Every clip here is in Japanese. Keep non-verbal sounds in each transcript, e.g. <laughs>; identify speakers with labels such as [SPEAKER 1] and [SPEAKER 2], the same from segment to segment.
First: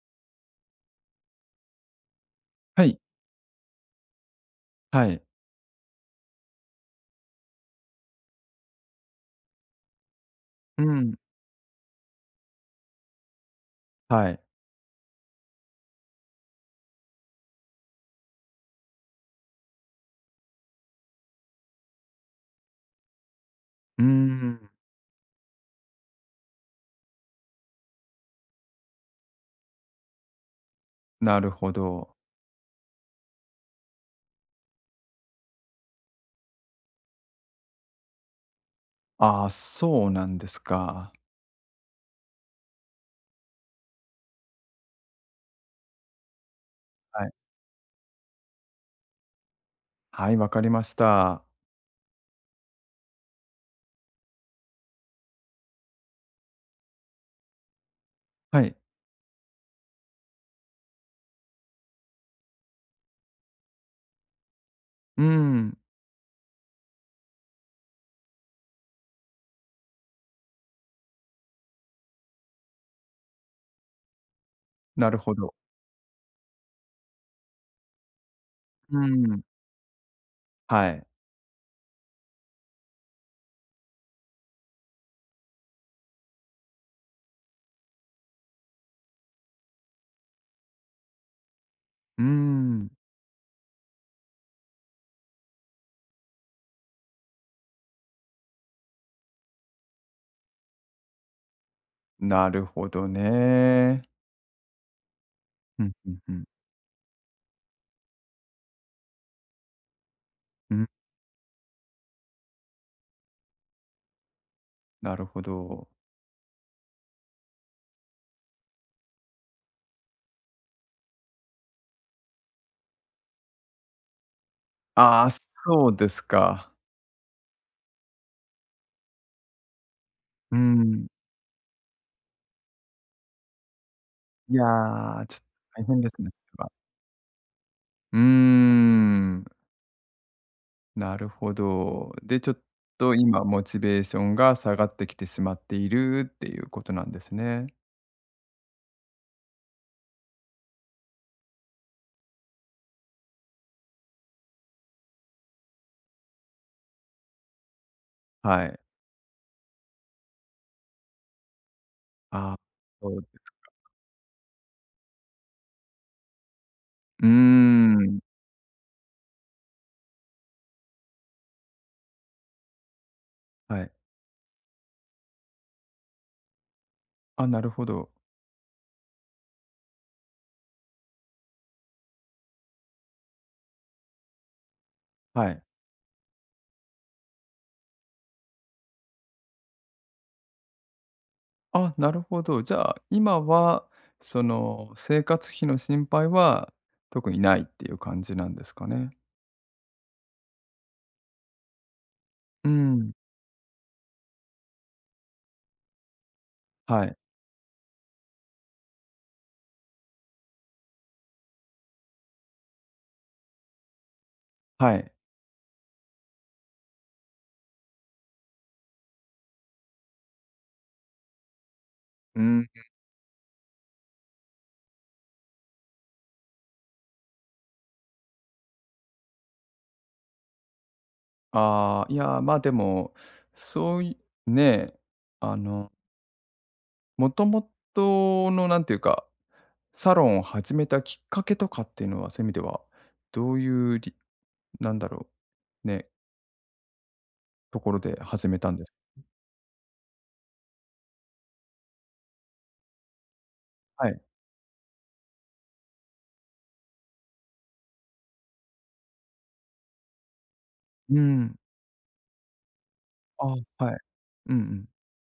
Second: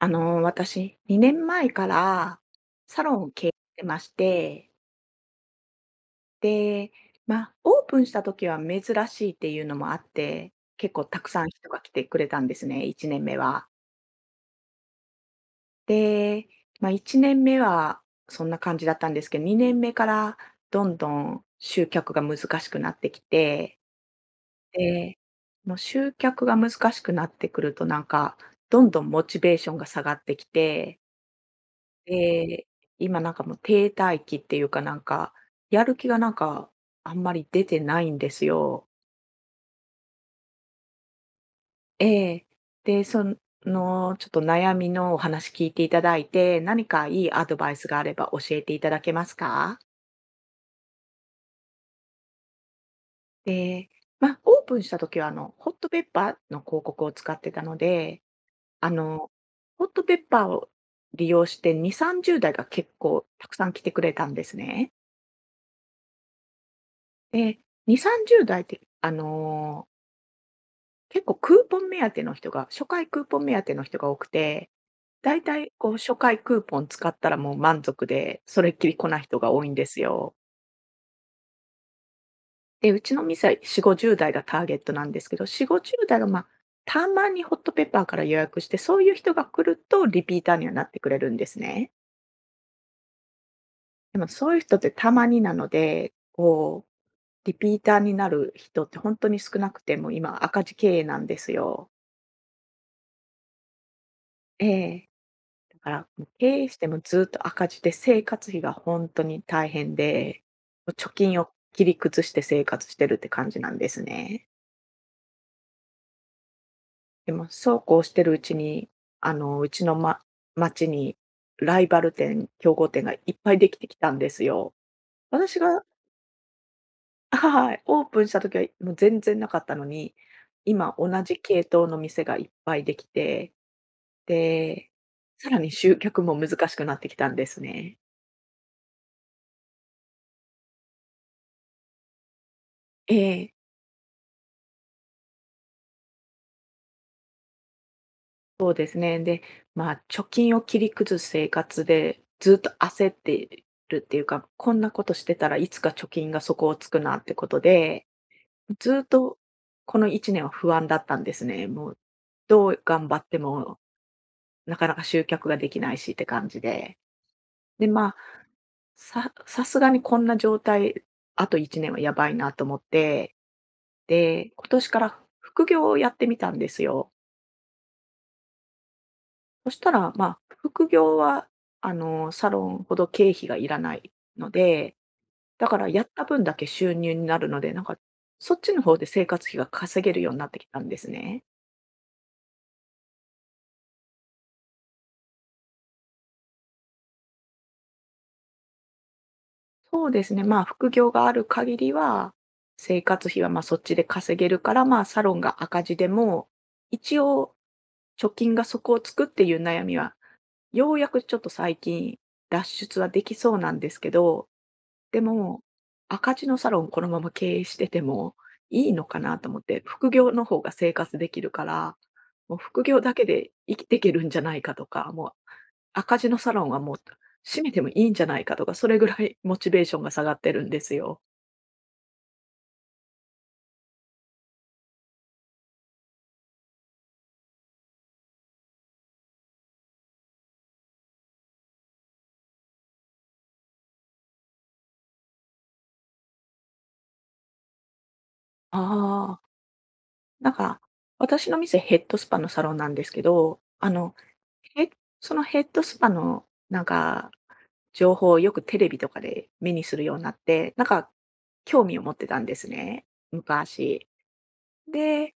[SPEAKER 1] 私、2年前から
[SPEAKER 2] はい、
[SPEAKER 1] サロンを経営してまして、
[SPEAKER 2] はい。
[SPEAKER 1] で、まあ、オープンした時は珍しいっていうのもあって、
[SPEAKER 2] う
[SPEAKER 1] 結構
[SPEAKER 2] ん、
[SPEAKER 1] たくさん人が来てくれたんですね、1年目は。
[SPEAKER 2] はい。
[SPEAKER 1] で、まあ、1年目はそんな感じだったんですけど、2年目からどんどん集客が難しくなってきて、
[SPEAKER 2] うーん、
[SPEAKER 1] で、もう集客が難しくなってくると、なんか、どんどんモチベーションが下がってきて。
[SPEAKER 2] なるほど。
[SPEAKER 1] で、今なんかもう停滞期っていうかなんか、やる気がなんかあんまり出てないんですよ。
[SPEAKER 2] ああ、そうなんですか。
[SPEAKER 1] ええ。で、そのちょっと悩みのお話聞いていただいて、何かい
[SPEAKER 2] はい。
[SPEAKER 1] いアドバイスがあれば教えていただけますか？
[SPEAKER 2] はい、わかりました。
[SPEAKER 1] で、まあ、オープンした時はホットペッパーの広告を使ってたので、
[SPEAKER 2] はい。
[SPEAKER 1] あの、ホットペッパーを利用して2、30代が結構たくさん来てくれたんですね。
[SPEAKER 2] うーん、
[SPEAKER 1] で、2、30代って結構クーポン目当ての人が、初回クーポン目当ての人が多くて、
[SPEAKER 2] なるほ
[SPEAKER 1] だい
[SPEAKER 2] ど。
[SPEAKER 1] たいこう初回クーポン使ったらもう満足で、それっきり
[SPEAKER 2] うー
[SPEAKER 1] 来ない人
[SPEAKER 2] ん、
[SPEAKER 1] が多いんですよ。
[SPEAKER 2] はい。
[SPEAKER 1] で、うちの店は40、50代がターゲットなんですけど、40、50代がまあ、たまにホットペッパーから予約して、そういう人が来るとリピーターにはなってくれるんですね。
[SPEAKER 2] うーん、
[SPEAKER 1] でもそういう人ってたまになので、こう、リピーターになる人って本当に少なくて、もう今赤字経営なんですよ。
[SPEAKER 2] なるほどね。
[SPEAKER 1] ええ。だ
[SPEAKER 2] う
[SPEAKER 1] か
[SPEAKER 2] ん、
[SPEAKER 1] ら、
[SPEAKER 2] ふん
[SPEAKER 1] もう
[SPEAKER 2] ふん。
[SPEAKER 1] 経営してもずっと赤字で生活費が本当に大変で、
[SPEAKER 2] うん、
[SPEAKER 1] もう貯金を切り崩して生活してるって感じなんですね。
[SPEAKER 2] なるほど。
[SPEAKER 1] でもそうこうしてるうちに、うちの、町にライバル店、競合店がいっぱいできてきたんですよ。
[SPEAKER 2] ああ、
[SPEAKER 1] 私が、
[SPEAKER 2] そうですか。
[SPEAKER 1] はい、オープンした時はもう全然なかったのに、
[SPEAKER 2] うー
[SPEAKER 1] 今
[SPEAKER 2] ん。
[SPEAKER 1] 同じ系統の店がいっぱいできて、
[SPEAKER 2] い
[SPEAKER 1] で、
[SPEAKER 2] や、ちょっと
[SPEAKER 1] さらに
[SPEAKER 2] 大
[SPEAKER 1] 集
[SPEAKER 2] 変で
[SPEAKER 1] 客
[SPEAKER 2] すね、
[SPEAKER 1] も
[SPEAKER 2] それ
[SPEAKER 1] 難
[SPEAKER 2] は。
[SPEAKER 1] しくなってきたんですね。
[SPEAKER 2] うーん。なるほど。で、ちょっと
[SPEAKER 1] え
[SPEAKER 2] 今
[SPEAKER 1] え。
[SPEAKER 2] モチベーションが下がってきてしまっているっていうことなんですね。
[SPEAKER 1] そうですね。で、まあ、貯金を切り崩す生活で、ずっと焦ってるっていうか、こんなことしてたらいつか貯金が底をつくなってことで、
[SPEAKER 2] はい。
[SPEAKER 1] ずっとこの1年は不安だったんですね。もう、
[SPEAKER 2] あ、
[SPEAKER 1] どう頑
[SPEAKER 2] そ
[SPEAKER 1] 張
[SPEAKER 2] う
[SPEAKER 1] っ
[SPEAKER 2] で
[SPEAKER 1] て
[SPEAKER 2] す。
[SPEAKER 1] も、なかなか集客ができないしって感じで。
[SPEAKER 2] うー
[SPEAKER 1] で、まあ、
[SPEAKER 2] ん、
[SPEAKER 1] さすがにこんな状態、あと1年はやばいなと思って、
[SPEAKER 2] はい。
[SPEAKER 1] で、今年から副業をやってみたんですよ。
[SPEAKER 2] あ、なるほど。
[SPEAKER 1] そしたら、まあ、副業は、サロンほど経費がいらないので、
[SPEAKER 2] はい。
[SPEAKER 1] だからやった分だけ収入になるので、なんか、そっちの方で生活費が稼げるようになってきたんですね。
[SPEAKER 2] あ、なるほど。じゃあ、今はその生活費の心配は特にないっていう感じなんですかね？
[SPEAKER 1] そうですね。まあ、副業がある限りは、
[SPEAKER 2] う
[SPEAKER 1] 生
[SPEAKER 2] ん、
[SPEAKER 1] 活費はまあそっちで稼げるから、まあ、サロンが赤字でも、
[SPEAKER 2] はい、
[SPEAKER 1] 一応、貯金が底をつくっていう悩みは、ようやくちょっと最近、脱出はできそうなんですけど、
[SPEAKER 2] はい。
[SPEAKER 1] でも、赤字のサロンこのまま経営しててもいいのかなと思って、副業の方が生活できるから、
[SPEAKER 2] う
[SPEAKER 1] もう
[SPEAKER 2] ん。
[SPEAKER 1] 副業だけで生きていけるんじゃないかとか、もう赤字のサロンはもう閉めてもいいんじゃないかとか、それぐらいモチベーションが下がってるんですよ。
[SPEAKER 2] ああ、いやー、ま、あでも、そういねえ、あの、もともとのなんていうかサロンを始めたきっかけとかっていうのは、そういう意味では、どういうりなんだろう、ね、ところで始めたん
[SPEAKER 1] あ
[SPEAKER 2] です。
[SPEAKER 1] あ、なんか、私の店ヘッドスパのサロンなんですけど、
[SPEAKER 2] はい。
[SPEAKER 1] へそのヘッドスパのなんか情報をよくテレビとかで目にするようになって、なんか
[SPEAKER 2] うん。
[SPEAKER 1] 興味を持ってたんですね、
[SPEAKER 2] あ、はい。
[SPEAKER 1] 昔。
[SPEAKER 2] うんうん。
[SPEAKER 1] で、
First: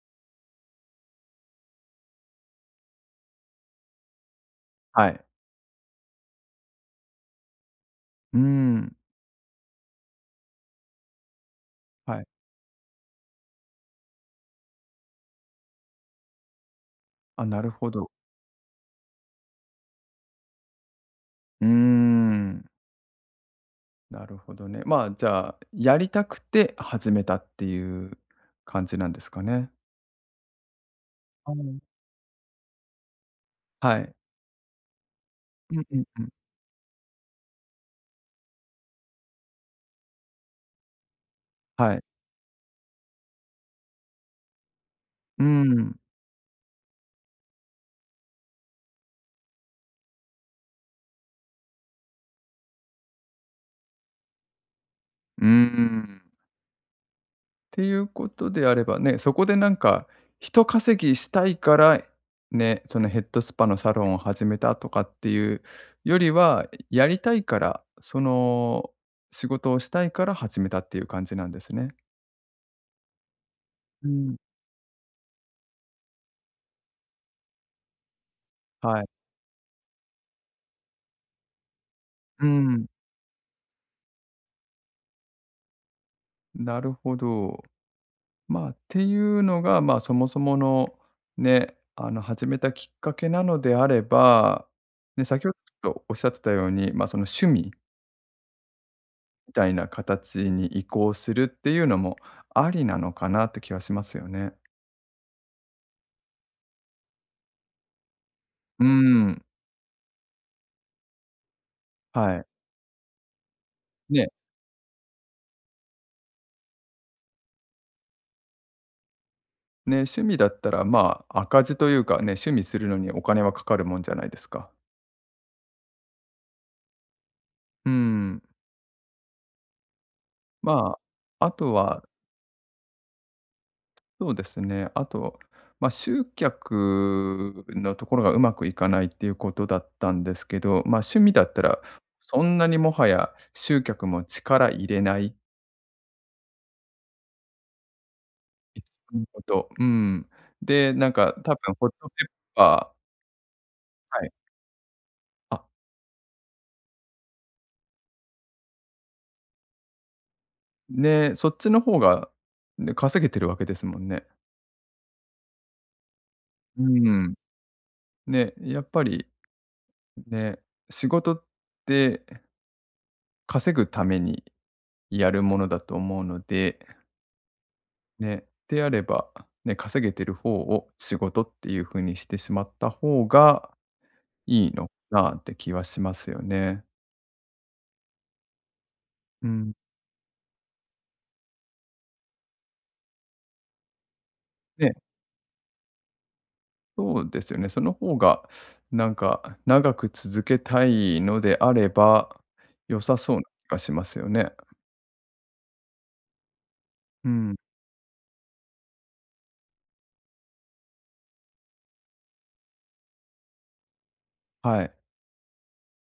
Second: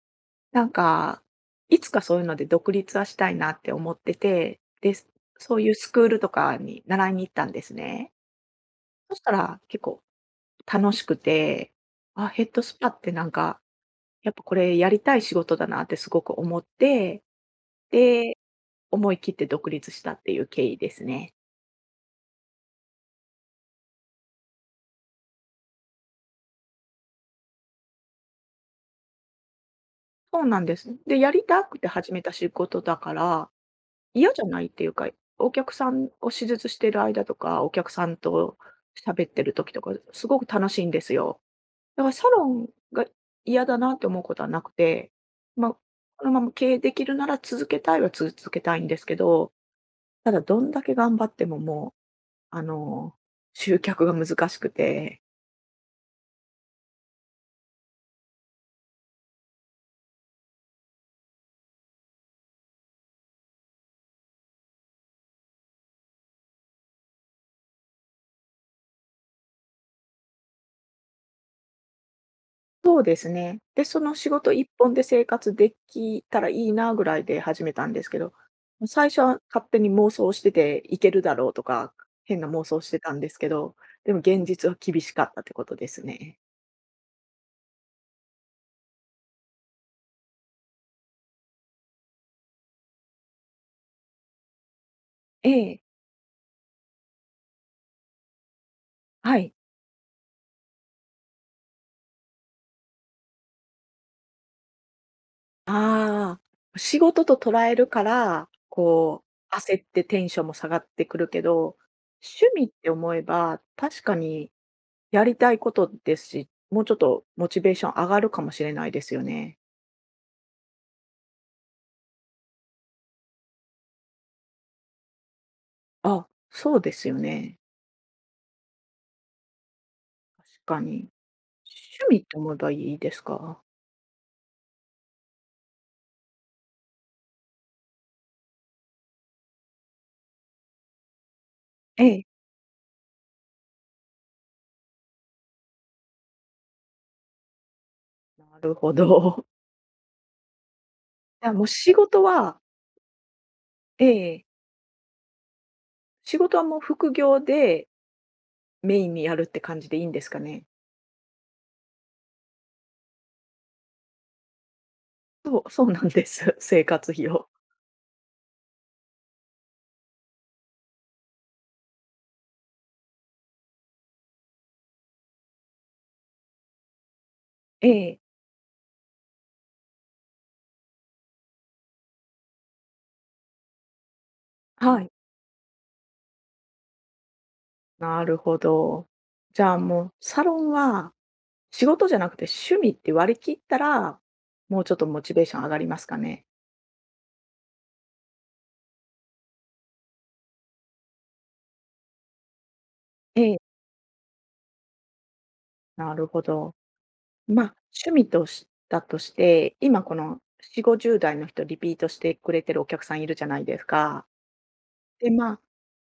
[SPEAKER 1] なんか、いつかそういうので独立はしたいなって思ってて、で、
[SPEAKER 2] はい。
[SPEAKER 1] そういうスクールとかに習いに行ったんですね。
[SPEAKER 2] うーん。
[SPEAKER 1] そしたら結構楽しくて、
[SPEAKER 2] はい。
[SPEAKER 1] あ、ヘッドスパってなんか、やっぱこれやりたい仕事だなってすごく思って、
[SPEAKER 2] あ、なるほど。
[SPEAKER 1] で、思い切って独立したっていう経緯ですね。
[SPEAKER 2] うーん。なるほどね。まあ、じゃあ、やりたくて始めたっていう感じなんですかね。
[SPEAKER 1] そうなんです。で、やり
[SPEAKER 2] う
[SPEAKER 1] た
[SPEAKER 2] ん、
[SPEAKER 1] くて始めた仕事だから、
[SPEAKER 2] はい。
[SPEAKER 1] 嫌じゃないっていうか、お客
[SPEAKER 2] うん
[SPEAKER 1] さ
[SPEAKER 2] うん
[SPEAKER 1] ん
[SPEAKER 2] うん。
[SPEAKER 1] を手術してる間とか、お客さんと喋ってる時とか、すごく楽しいんですよ。
[SPEAKER 2] は
[SPEAKER 1] だ
[SPEAKER 2] い。
[SPEAKER 1] からサロンが嫌だなって思うことはなくて、
[SPEAKER 2] うー
[SPEAKER 1] まあ、
[SPEAKER 2] ん。
[SPEAKER 1] このまま経営できるなら続けたいは続けたいんですけど、ただどんだけ頑張ってももう、集客が難しくて。
[SPEAKER 2] うーん。ていうことであればね、そこでなんか、人稼ぎしたいから、ね、そのヘッドスパのサロンを始めたとかっていうよりは、やりたいから、その仕事をしたいから始めたっていう感じなんですね。
[SPEAKER 1] そうですね。で、そ
[SPEAKER 2] う
[SPEAKER 1] の仕
[SPEAKER 2] ん。
[SPEAKER 1] 事一本で生活できたらいいなぐらいで始めたんですけど、
[SPEAKER 2] は
[SPEAKER 1] 最
[SPEAKER 2] い。
[SPEAKER 1] 初は勝手に妄想してて、いけるだろうとか、変
[SPEAKER 2] う
[SPEAKER 1] な妄想
[SPEAKER 2] ん。
[SPEAKER 1] してたんですけど、でも現実は厳しかったってことですね。
[SPEAKER 2] なるほど。まあ、っていうのが、まあ、そもそものね、始めたきっかけなのであれば、ね、先ほ
[SPEAKER 1] え
[SPEAKER 2] ど
[SPEAKER 1] え、
[SPEAKER 2] ちょっとおっしゃってたように、まあ、その趣味
[SPEAKER 1] は
[SPEAKER 2] み
[SPEAKER 1] い。
[SPEAKER 2] たいな形に移行するっていうのもありなのかなって気はしますよね。
[SPEAKER 1] ああ、仕事と捉えるから、
[SPEAKER 2] うー
[SPEAKER 1] こ
[SPEAKER 2] ん、
[SPEAKER 1] う、焦ってテンションも下がってくるけど、
[SPEAKER 2] はい。
[SPEAKER 1] 趣味って思えば、確か
[SPEAKER 2] ね、
[SPEAKER 1] にやりたいことですし、もうちょっとモチベーション上がるかもしれないですよね。
[SPEAKER 2] ね、趣味だったら、まあ、赤字というかね、趣味するのにお金はかかるもんじゃないですか。
[SPEAKER 1] あ、そうですよね。
[SPEAKER 2] うーん。
[SPEAKER 1] 確か
[SPEAKER 2] ま
[SPEAKER 1] に。
[SPEAKER 2] あ、あとは、
[SPEAKER 1] 趣味と思えばいいですか？
[SPEAKER 2] そうですね、あと、まあ、集客のところがうまくいかないっていうことだったんですけど、まあ、趣味だったら、
[SPEAKER 1] ええ。
[SPEAKER 2] そんなにもはや集客も力入れない
[SPEAKER 1] なる
[SPEAKER 2] いつ
[SPEAKER 1] ほ
[SPEAKER 2] もほ
[SPEAKER 1] ど。
[SPEAKER 2] ど、うん。で、なんか
[SPEAKER 1] <laughs> じゃあ
[SPEAKER 2] 多
[SPEAKER 1] もう
[SPEAKER 2] 分ホットペッパー、
[SPEAKER 1] え
[SPEAKER 2] はい。
[SPEAKER 1] え、
[SPEAKER 2] あ、
[SPEAKER 1] 仕事はもう副業でメインにやるって感じでいいんですかね？
[SPEAKER 2] ね、そっちの方が、ね、稼げてるわけですもんね。
[SPEAKER 1] そうなんです。<laughs>
[SPEAKER 2] う
[SPEAKER 1] 生活費
[SPEAKER 2] ん。
[SPEAKER 1] を。
[SPEAKER 2] ね、やっぱり、ね、仕事って稼ぐためにやるものだと思うので、
[SPEAKER 1] ええ、
[SPEAKER 2] ね、であれば、ね、稼げてる方を仕事っていう風にしてしまった方がいいの
[SPEAKER 1] はい。
[SPEAKER 2] かなって気はしますよね。
[SPEAKER 1] なるほど。
[SPEAKER 2] う
[SPEAKER 1] じ
[SPEAKER 2] ん。
[SPEAKER 1] ゃあもうサロンは仕事じゃなくて趣味って割り切ったら、もうち
[SPEAKER 2] ね。
[SPEAKER 1] ょっとモチベーション上がりますかね？
[SPEAKER 2] そうですよね。その方が、なんか、長く続けたいのであれば、良さそうな
[SPEAKER 1] ええ。
[SPEAKER 2] 気がしますよね。
[SPEAKER 1] なるほど。
[SPEAKER 2] うん。
[SPEAKER 1] まあ、趣味だとして、今この4 50代の人リピートしてくれてるお客さんいるじゃないですか。
[SPEAKER 2] はい。
[SPEAKER 1] で、まあ、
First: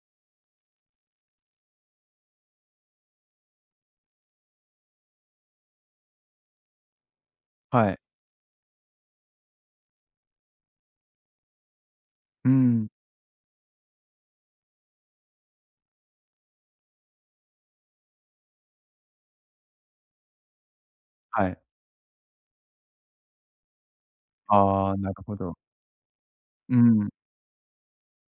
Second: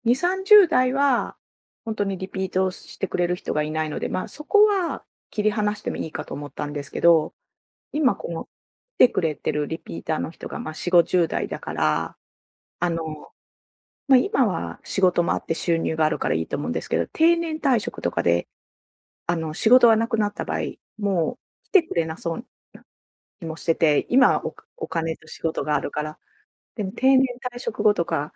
[SPEAKER 1] 2、30代は本当にリピートしてくれる人がいないので、まあ、そこは切り離してもいいかと思ったんですけど、
[SPEAKER 2] はい。
[SPEAKER 1] 今この来てくれてるリピーターの人が、まあ4 50代だから、
[SPEAKER 2] うん。
[SPEAKER 1] あの、まあ、今は仕事もあって収入があるからいいと思うんですけど、定年退職とかで、仕事がなくなった場合、もう
[SPEAKER 2] はい。
[SPEAKER 1] 来てくれなそうな気もしてて、今お
[SPEAKER 2] ああ、なる
[SPEAKER 1] 金と
[SPEAKER 2] ほ
[SPEAKER 1] 仕
[SPEAKER 2] ど。
[SPEAKER 1] 事があるから、
[SPEAKER 2] う
[SPEAKER 1] でも
[SPEAKER 2] ん。
[SPEAKER 1] 定年退職後とか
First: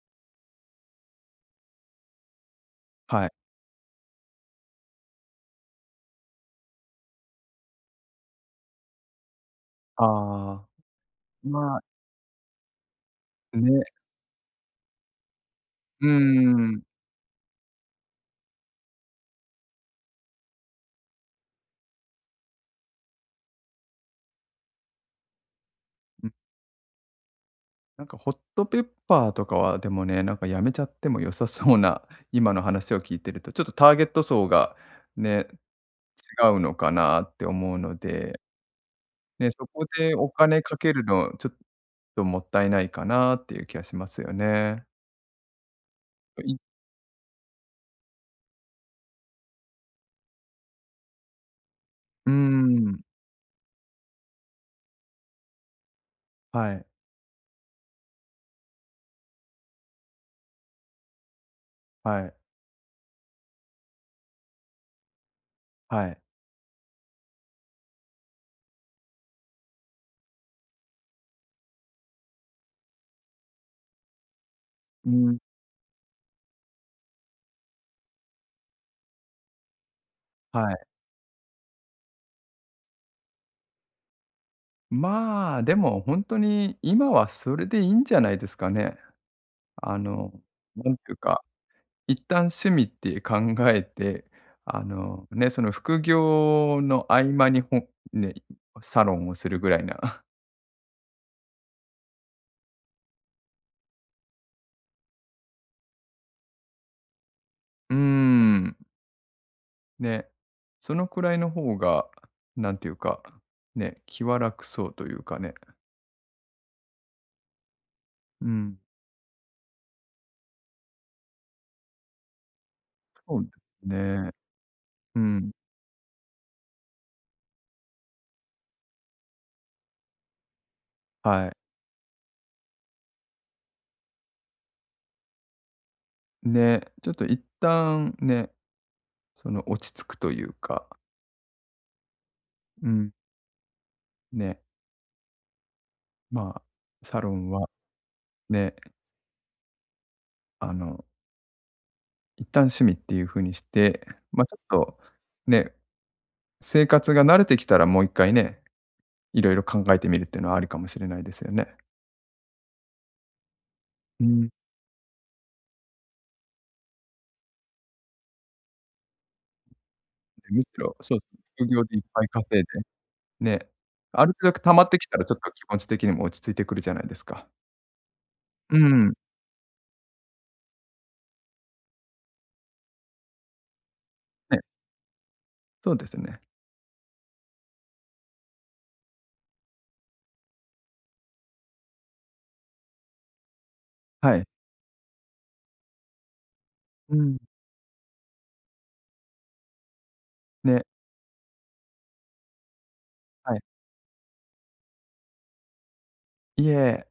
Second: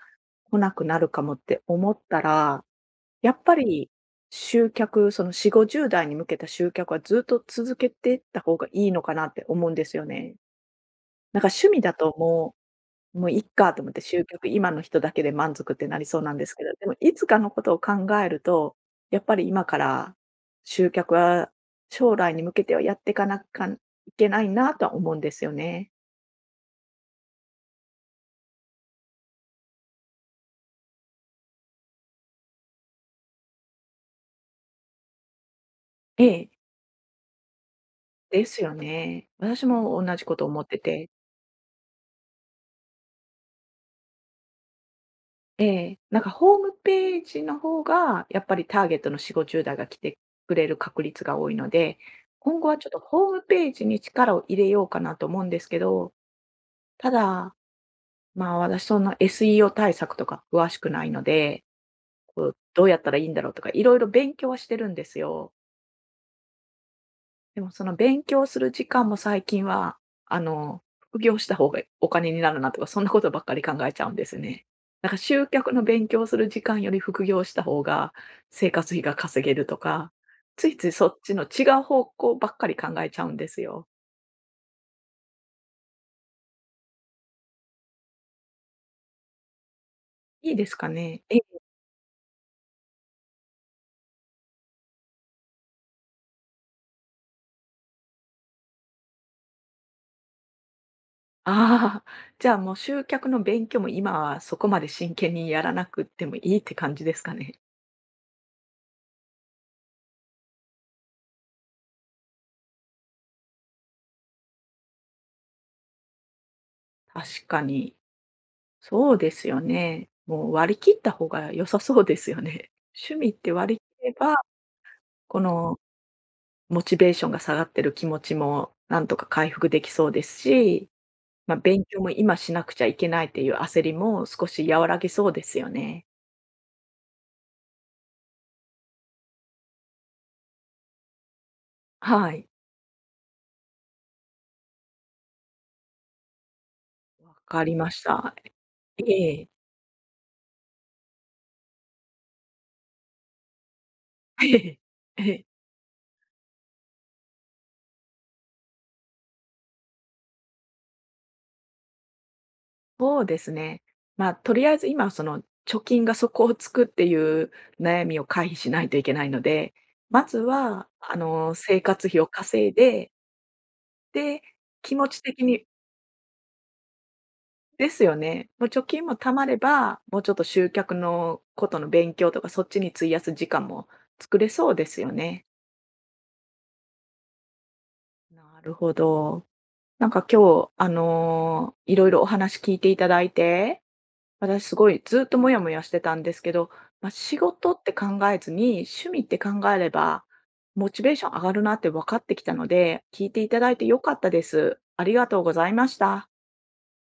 [SPEAKER 1] 来なくなるかもって思ったら、
[SPEAKER 2] はい。
[SPEAKER 1] やっぱり集客、その4 50代に向けた集客はずっと続けていった方がいいのかなって思うんですよ
[SPEAKER 2] あ
[SPEAKER 1] ね。
[SPEAKER 2] あ、
[SPEAKER 1] なんか趣
[SPEAKER 2] ま
[SPEAKER 1] 味だともう、もういっ
[SPEAKER 2] あ、
[SPEAKER 1] か
[SPEAKER 2] ね、
[SPEAKER 1] と思って集客、今の人だけで満足ってな
[SPEAKER 2] う
[SPEAKER 1] り
[SPEAKER 2] ー
[SPEAKER 1] そうなんですけど、
[SPEAKER 2] ん。
[SPEAKER 1] でもいつかのことを考えると、やっぱり今から集客は将来に向けてはやっていかなきゃいけないなとは思うんですよね。
[SPEAKER 2] うん、なんかホットペッパーとかは、でもね、なんかやめちゃっても良さそうな、今の話を聞いてると、ちょっとターゲット層がね、
[SPEAKER 1] え
[SPEAKER 2] 違
[SPEAKER 1] え。
[SPEAKER 2] うのかなって思うので
[SPEAKER 1] ですよね。
[SPEAKER 2] ね、そ
[SPEAKER 1] 私
[SPEAKER 2] こ
[SPEAKER 1] も
[SPEAKER 2] で
[SPEAKER 1] 同じ
[SPEAKER 2] お
[SPEAKER 1] こと思
[SPEAKER 2] 金
[SPEAKER 1] っ
[SPEAKER 2] か
[SPEAKER 1] て
[SPEAKER 2] ける
[SPEAKER 1] て。
[SPEAKER 2] の、ちょっともったいないかなっていう気がしますよね。
[SPEAKER 1] ええ。なんかホー
[SPEAKER 2] い
[SPEAKER 1] ムページの方が、やっぱりターゲットの40、50代が来てくれる確率が多いので、
[SPEAKER 2] う
[SPEAKER 1] 今後はちょっと
[SPEAKER 2] ん。
[SPEAKER 1] ホームページに力を入れようかなと思うんですけど、
[SPEAKER 2] はい、
[SPEAKER 1] ただ、まあ、私そんな SEO 対策とか詳しくないので、
[SPEAKER 2] はい、
[SPEAKER 1] こう、どうやったらいいんだろうとか、いろいろ勉強はしてるんですよ。
[SPEAKER 2] はい。
[SPEAKER 1] でもその勉強する時間も最近は、副業した方がお金になるなとか、そんなことばっかり考えちゃうんですね。な
[SPEAKER 2] う
[SPEAKER 1] んか
[SPEAKER 2] ん、
[SPEAKER 1] 集客の勉強する時間より副業した方が生活費が稼げるとか、つ
[SPEAKER 2] は
[SPEAKER 1] い
[SPEAKER 2] い。
[SPEAKER 1] ついそっちの違う方向ばっかり考えちゃうんですよ。
[SPEAKER 2] まあ、でもほんとに今はそれでいいんじゃないですかね。あの、
[SPEAKER 1] いいですか
[SPEAKER 2] なんていう
[SPEAKER 1] ね？え、
[SPEAKER 2] か、一旦趣味って考えて、ね、その副業の合間にね、サロンをするぐらいな。<laughs>
[SPEAKER 1] ああ、じゃあもう集客の勉強も今はそこまで真剣にやらなくってもいいって感じですかね？
[SPEAKER 2] うーん。ね、そのくらいの方が、なんていうか、ね、気は楽そうというかね。
[SPEAKER 1] 確かに。
[SPEAKER 2] うん、
[SPEAKER 1] そうですよね。もう割り切った方が良さそうですよね。<laughs> 趣味っ
[SPEAKER 2] そうで
[SPEAKER 1] て割り
[SPEAKER 2] す
[SPEAKER 1] 切れ
[SPEAKER 2] ね。
[SPEAKER 1] ば、
[SPEAKER 2] う
[SPEAKER 1] こ
[SPEAKER 2] ん、
[SPEAKER 1] のモチベーションが下がってる気持ちもなんとか回復できそうですし、
[SPEAKER 2] は
[SPEAKER 1] ま
[SPEAKER 2] い。
[SPEAKER 1] あ、勉強も今しなくちゃいけないっていう焦りも少し和らげそうですよね。
[SPEAKER 2] ね、ちょっと一旦ね、落ち着くというか、
[SPEAKER 1] はい、
[SPEAKER 2] うん、ね、まあ、サロ
[SPEAKER 1] わ
[SPEAKER 2] ン
[SPEAKER 1] か
[SPEAKER 2] は
[SPEAKER 1] りました。
[SPEAKER 2] ね、
[SPEAKER 1] ええ。
[SPEAKER 2] あの、一旦趣味っていう風にして、まあ、ちょ
[SPEAKER 1] え
[SPEAKER 2] っ
[SPEAKER 1] え。
[SPEAKER 2] と
[SPEAKER 1] ええ。
[SPEAKER 2] ね、生活が慣れてきたらもう一回ね、いろいろ考えてみるっていうのはありかもしれないですよね。
[SPEAKER 1] そうですね。
[SPEAKER 2] う
[SPEAKER 1] まあ、
[SPEAKER 2] ん、
[SPEAKER 1] とりあえず今、その貯金が底をつくっていう悩みを回避しないといけないので、まず
[SPEAKER 2] むし
[SPEAKER 1] は、
[SPEAKER 2] ろ、そう、副
[SPEAKER 1] 生
[SPEAKER 2] 業でいっ
[SPEAKER 1] 活費
[SPEAKER 2] ぱい
[SPEAKER 1] を
[SPEAKER 2] 稼い
[SPEAKER 1] 稼いで、
[SPEAKER 2] でね、ある
[SPEAKER 1] で、
[SPEAKER 2] 程度溜まっ
[SPEAKER 1] 気
[SPEAKER 2] てき
[SPEAKER 1] 持
[SPEAKER 2] た
[SPEAKER 1] ち
[SPEAKER 2] らちょっ
[SPEAKER 1] 的
[SPEAKER 2] と気
[SPEAKER 1] に
[SPEAKER 2] 持ち的にも落ち着いてくるじゃないですか。
[SPEAKER 1] ですよね。もう
[SPEAKER 2] う
[SPEAKER 1] 貯金
[SPEAKER 2] ん。
[SPEAKER 1] も貯まれば、もうちょっと集客のことの勉強とか、そっちに費やす時間も作れ
[SPEAKER 2] ね、
[SPEAKER 1] そうですよね。
[SPEAKER 2] そうですね。
[SPEAKER 1] なるほど。なんか今日、いろいろお話聞いていただいて、
[SPEAKER 2] はい。
[SPEAKER 1] 私すごいずっとモヤモヤしてたんですけど、まあ、
[SPEAKER 2] うん。
[SPEAKER 1] 仕事って考えずに、趣味って考えれば、
[SPEAKER 2] ね、
[SPEAKER 1] モチベーション上がるなって分かってきたので、聞いてい
[SPEAKER 2] は
[SPEAKER 1] た
[SPEAKER 2] い。
[SPEAKER 1] だいて良かったです。ありがとうございました。
[SPEAKER 2] いえ。